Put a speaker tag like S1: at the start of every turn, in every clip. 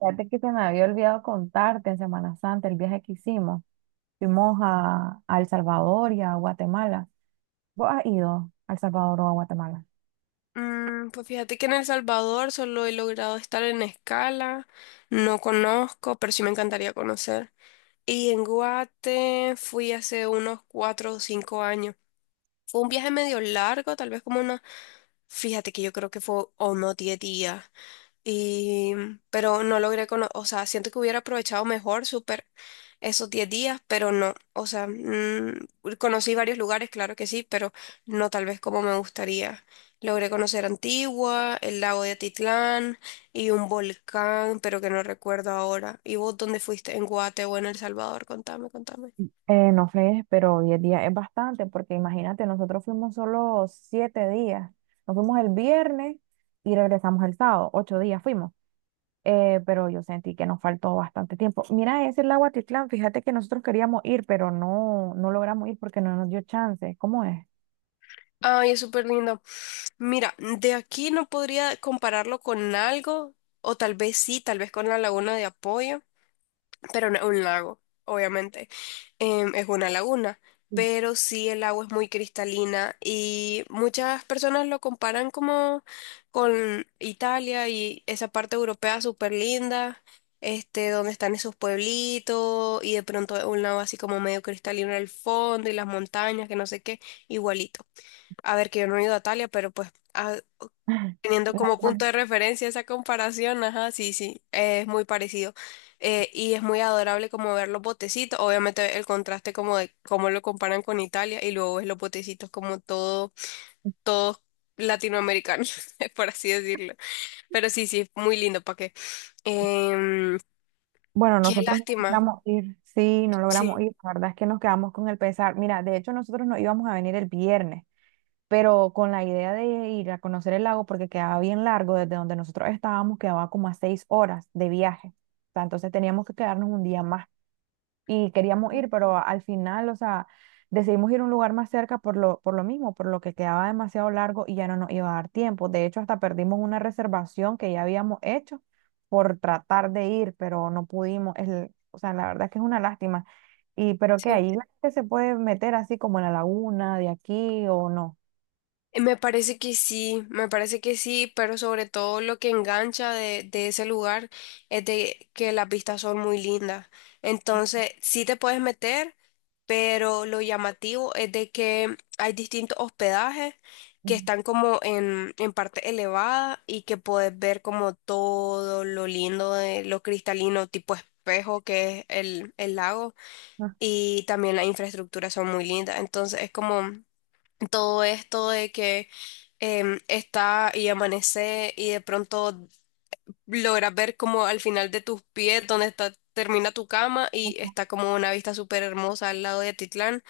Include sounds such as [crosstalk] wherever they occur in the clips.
S1: Fíjate que se me había olvidado contarte en Semana Santa el viaje que hicimos. Fuimos a El Salvador y a Guatemala. ¿Vos has ido a El Salvador o a Guatemala?
S2: Pues fíjate que en El Salvador solo he logrado estar en Escala, no conozco, pero sí me encantaría conocer. Y en Guate fui hace unos 4 o 5 años. Fue un viaje medio largo, tal vez como fíjate que yo creo que fue unos 10 días. Y, pero no logré o sea, siento que hubiera aprovechado mejor súper esos 10 días, pero no, o sea, conocí varios lugares, claro que sí, pero no tal vez como me gustaría. Logré conocer Antigua, el lago de Atitlán y un volcán, pero que no recuerdo ahora. ¿Y vos dónde fuiste? ¿En Guate o en El Salvador? Contame, contame.
S1: No sé, pero 10 días es bastante, porque imagínate, nosotros fuimos solo 7 días. Nos fuimos el viernes y regresamos el sábado, 8 días fuimos. Pero yo sentí que nos faltó bastante tiempo. Mira, ese es el Aguatitlán, fíjate que nosotros queríamos ir, pero no logramos ir porque no nos dio chance. ¿Cómo es?
S2: Ay, es súper lindo. Mira, de aquí no podría compararlo con algo, o tal vez sí, tal vez con la Laguna de Apoyo, pero no es un lago, obviamente, es una laguna,
S1: Sí.
S2: pero sí el agua es muy cristalina y muchas personas lo comparan como con Italia y esa parte europea súper linda, donde están esos pueblitos y de pronto un lago así como medio cristalino al fondo y las montañas, que no sé qué, igualito. A ver, que yo no he ido a Italia, pero pues ah,
S1: [laughs]
S2: Teniendo
S1: Es la
S2: como punto
S1: misma.
S2: de referencia esa comparación, ajá, sí, sí, es muy parecido. Y es muy adorable como ver los botecitos, obviamente el contraste como de cómo lo comparan con Italia y luego ves los botecitos como todo, todos latinoamericanos, [laughs] por así decirlo. Pero sí, sí, es muy lindo, ¿para qué? Em,
S1: Bueno,
S2: qué
S1: nosotros no [laughs]
S2: lástima,
S1: logramos ir, sí, no
S2: sí,
S1: logramos ir, la verdad es que nos quedamos con el pesar. Mira, de hecho nosotros no íbamos a venir el viernes, pero con la idea de ir a conocer el lago, porque quedaba bien largo, desde donde nosotros estábamos quedaba como a 6 horas de viaje. O sea, entonces teníamos que quedarnos un día más y queríamos ir, pero al final, o sea, decidimos ir a un lugar más cerca por lo mismo, por lo que quedaba demasiado largo y ya no nos iba a dar tiempo. De hecho, hasta perdimos una reservación que ya habíamos hecho por tratar de ir, pero no pudimos. O sea, la verdad es que es una lástima. Y, pero que
S2: sí.
S1: ahí la gente se puede meter así como en la laguna de aquí o no.
S2: Me parece que sí, me parece que sí, pero sobre todo lo que engancha de ese lugar es de que las vistas son muy lindas. Entonces, sí te puedes meter, pero lo llamativo es de que hay distintos hospedajes que están como en parte elevada y que puedes ver como todo lo lindo de lo cristalino tipo espejo que es el lago
S1: [laughs]
S2: y también las infraestructuras son muy lindas. Entonces, es como todo esto de que está y amanece y de pronto logras ver como al final de tus pies donde está, termina tu cama y
S1: Mm,
S2: está como una vista súper hermosa al lado de Atitlán.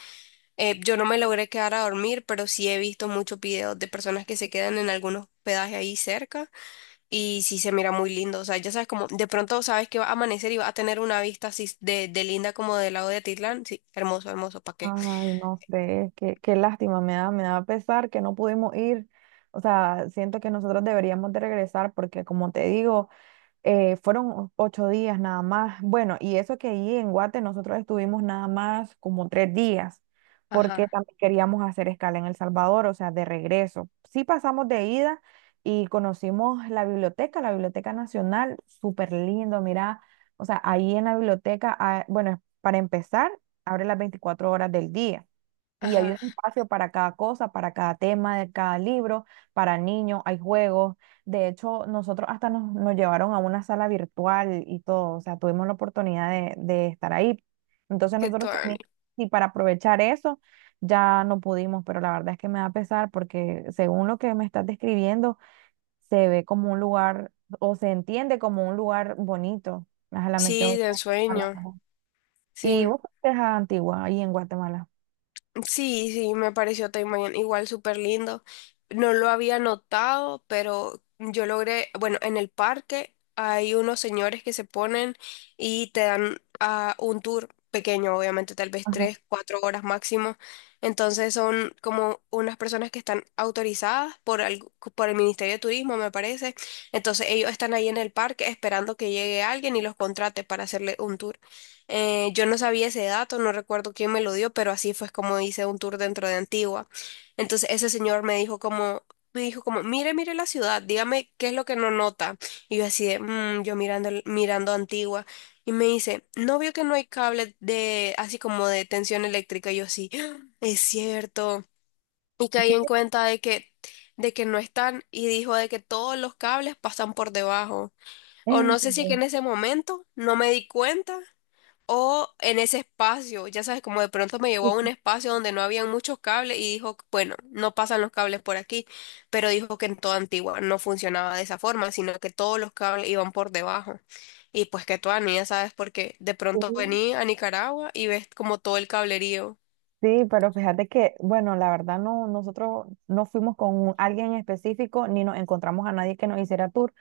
S2: Yo no me logré quedar a dormir, pero sí he visto muchos videos de personas que se quedan en algunos hospedajes ahí cerca y sí se mira muy lindo. O sea, ya sabes como de pronto sabes que va a amanecer y va a tener una vista así de linda como del lado de Atitlán. Sí, hermoso, hermoso, ¿para qué?
S1: ah, ay, no sé, qué, qué lástima, me da pesar que no pudimos ir. O sea, siento que nosotros deberíamos de regresar porque como te digo, fueron 8 días nada más. Bueno, y eso que ahí en Guate nosotros estuvimos nada más como 3 días, porque
S2: Ajá,
S1: también queríamos hacer escala en El Salvador, o sea, de regreso. Sí pasamos de ida y conocimos la Biblioteca Nacional, súper lindo, mira, o sea, ahí en la biblioteca, ah, bueno, para empezar, abre las 24 horas del día. Y hay un
S2: ajá,
S1: espacio para cada cosa, para cada tema de cada libro, para niños, hay juegos. De hecho, nosotros hasta nos llevaron a una sala virtual y todo, o sea, tuvimos la oportunidad de estar ahí. Entonces
S2: qué
S1: nosotros también,
S2: tuanis.
S1: y para aprovechar eso, ya no pudimos, pero la verdad es que me da pesar porque según lo que me estás describiendo, se ve como un lugar, o se entiende como un lugar bonito. Ojalá me
S2: Sí,
S1: quedo
S2: de
S1: con
S2: sueño.
S1: la- y
S2: Sí,
S1: vos, ¿qué es Antigua, ahí en Guatemala?
S2: sí, sí, me pareció Taimayan igual súper lindo. No lo había notado, pero yo logré, bueno, en el parque hay unos señores que se ponen y te dan un tour pequeño, obviamente, tal vez
S1: Ajá.
S2: 3, 4 horas máximo. Entonces son como unas personas que están autorizadas por el, Ministerio de Turismo, me parece. Entonces ellos están ahí en el parque esperando que llegue alguien y los contrate para hacerle un tour. Yo no sabía ese dato, no recuerdo quién me lo dio, pero así fue como hice un tour dentro de Antigua. Entonces ese señor me dijo como, mire, mire la ciudad, dígame qué es lo que no nota. Y yo así de, "Mm", yo mirando, mirando Antigua. Y me dice, ¿no vio que no hay cable de, así como de tensión eléctrica? Y yo así, "Ah, es cierto". Y
S1: Es
S2: caí en
S1: que,
S2: cuenta de que no están. Y dijo de que todos los cables pasan por debajo. O
S1: en
S2: no sé si es que
S1: serio.
S2: en ese momento no me di cuenta o en ese espacio, ya sabes, como de pronto me llevó a un
S1: Sí,
S2: espacio donde no habían muchos cables y dijo, bueno, no pasan los cables por aquí, pero dijo que en toda Antigua no funcionaba de esa forma, sino que todos los cables iban por debajo. Y pues que tú, Ani, ya sabes, porque de pronto
S1: sí,
S2: vení a Nicaragua y ves como todo el cablerío.
S1: sí, pero fíjate que, bueno, la verdad no, nosotros no fuimos con alguien en específico ni nos encontramos a nadie que nos hiciera tour,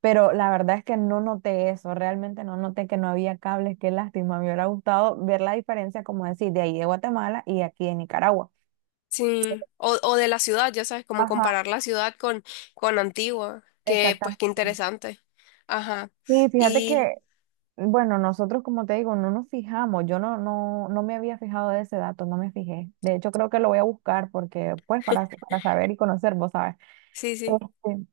S1: pero la verdad es que no noté eso, realmente no noté que no había cables, qué lástima, me hubiera gustado ver la diferencia, como decir, de ahí de Guatemala y aquí de Nicaragua.
S2: Sí, o de la ciudad, ya sabes, como
S1: Ajá,
S2: comparar la ciudad con Antigua, que pues qué
S1: exactamente.
S2: interesante. Ajá,
S1: Sí, fíjate
S2: y
S1: que, bueno, nosotros como te digo, no nos fijamos, yo no, no me había fijado de ese dato, no me fijé. De hecho, creo que lo voy a buscar porque, pues, para saber y conocer, vos sabes.
S2: sí, sí,
S1: Este,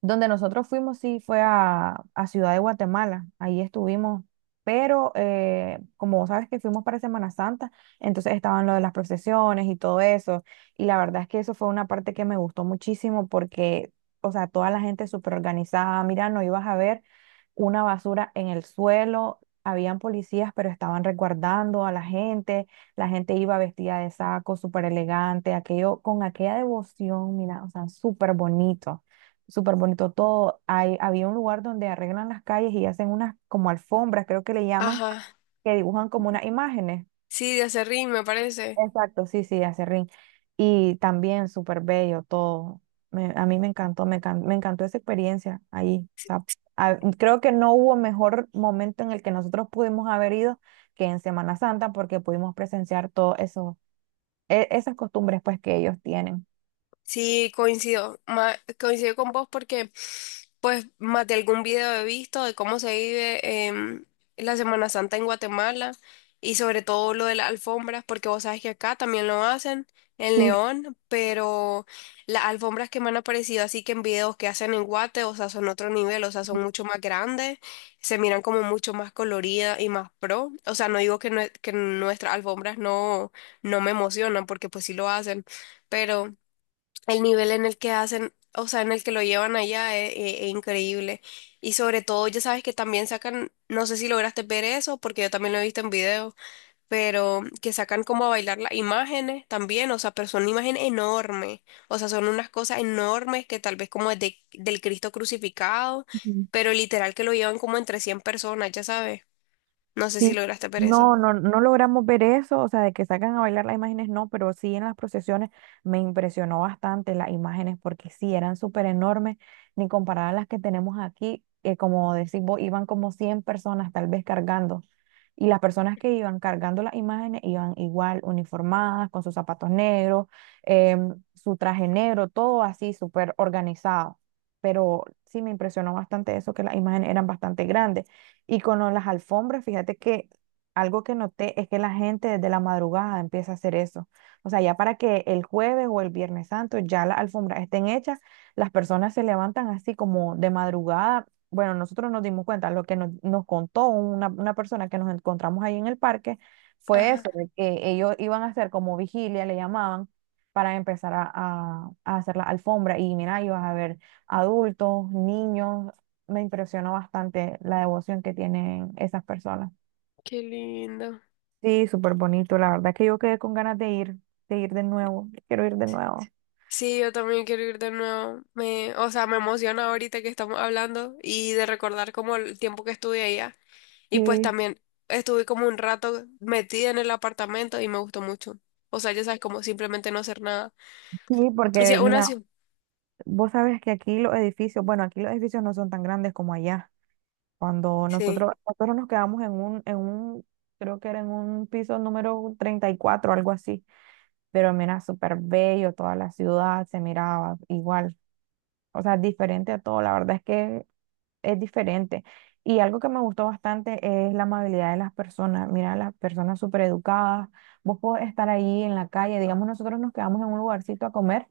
S1: donde nosotros fuimos, sí, fue a Ciudad de Guatemala, ahí estuvimos, pero como vos sabes que fuimos para Semana Santa, entonces estaban lo de las procesiones y todo eso, y la verdad es que eso fue una parte que me gustó muchísimo porque, o sea, toda la gente súper organizada, mira, no ibas a ver una basura en el suelo, habían policías, pero estaban resguardando a la gente iba vestida de saco, súper elegante, aquello, con aquella devoción, mira, o sea, súper bonito todo. Había un lugar donde arreglan las calles y hacen unas como alfombras, creo que le llaman,
S2: ajá,
S1: que dibujan como unas imágenes.
S2: sí, de Aserrín me parece.
S1: Exacto, sí, sí, hace ring. Y también súper bello todo. A mí me encantó, me, me encantó esa experiencia ahí. O sea, creo que no hubo mejor momento en el que nosotros pudimos haber ido que en Semana Santa porque pudimos presenciar todo eso, esas costumbres pues que ellos tienen.
S2: Sí, coincido, coincido con vos porque pues más de algún video he visto de cómo se vive la Semana Santa en Guatemala y sobre todo lo de las alfombras, porque vos sabes que acá también lo hacen en
S1: Sí.
S2: León, pero las alfombras que me han aparecido así que en videos que hacen en Guate, o sea, son otro nivel, o sea, son mucho más grandes, se miran como mucho más coloridas y más pro, o sea, no digo que, que nuestras alfombras no, no me emocionan porque pues sí lo hacen, pero... El nivel en el que hacen, o sea, en el que lo llevan allá es increíble. Y sobre todo, ya sabes que también sacan, no sé si lograste ver eso, porque yo también lo he visto en video, pero que sacan como a bailar las imágenes también, o sea, pero son imágenes enormes, o sea, son unas cosas enormes que tal vez como es del Cristo crucificado, pero literal que lo llevan como entre 100 personas, ya sabes. No sé
S1: Sí,
S2: si lograste ver eso.
S1: no logramos ver eso, o sea, de que sacan a bailar las imágenes, no, pero sí en las procesiones me impresionó bastante las imágenes porque sí eran súper enormes, ni comparadas a las que tenemos aquí, como decís vos, iban como 100 personas tal vez cargando, y las personas que iban cargando las imágenes iban igual uniformadas, con sus zapatos negros, su traje negro, todo así súper organizado, pero sí me impresionó bastante eso, que las imágenes eran bastante grandes. Y con las alfombras, fíjate que algo que noté es que la gente desde la madrugada empieza a hacer eso. O sea, ya para que el jueves o el viernes santo ya las alfombras estén hechas, las personas se levantan así como de madrugada. Bueno, nosotros nos dimos cuenta, lo que nos contó una persona que nos encontramos ahí en el parque fue
S2: Ajá,
S1: eso, de que ellos iban a hacer como vigilia, le llamaban, para empezar a hacer la alfombra. Y mira, ibas a ver adultos, niños, me impresionó bastante la devoción que tienen esas personas.
S2: qué lindo.
S1: Sí, súper bonito. La verdad que yo quedé con ganas de ir, de ir de nuevo. Quiero ir de nuevo.
S2: Sí, yo también quiero ir de nuevo. Me, o sea, me emociona ahorita que estamos hablando y de recordar como el tiempo que estuve allá. Y pues
S1: Sí,
S2: también estuve como un rato metida en el apartamento y me gustó mucho. O sea, ya sabes, como simplemente no hacer nada.
S1: sí,
S2: Y sí,
S1: porque
S2: una
S1: mira,
S2: ciudad.
S1: vos sabes que aquí los edificios, bueno, aquí los edificios no son tan grandes como allá. Cuando
S2: Sí,
S1: nosotros nos quedamos en en un, creo que era en un piso número 34 algo así. Pero mira, súper bello, toda la ciudad se miraba igual. O sea, diferente a todo. La verdad es que es diferente. Y algo que me gustó bastante es la amabilidad de las personas. Mira, las personas súper educadas. Vos podés estar ahí en la calle, digamos, nosotros nos quedamos en un lugarcito a comer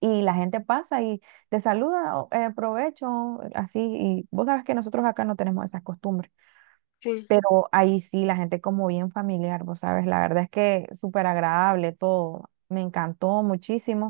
S1: y la gente pasa y te saluda, o, provecho, así. Y vos sabes que nosotros acá no tenemos esas costumbres,
S2: sí.
S1: pero ahí sí, la gente como bien familiar, vos sabes, la verdad es que súper agradable todo. Me encantó muchísimo.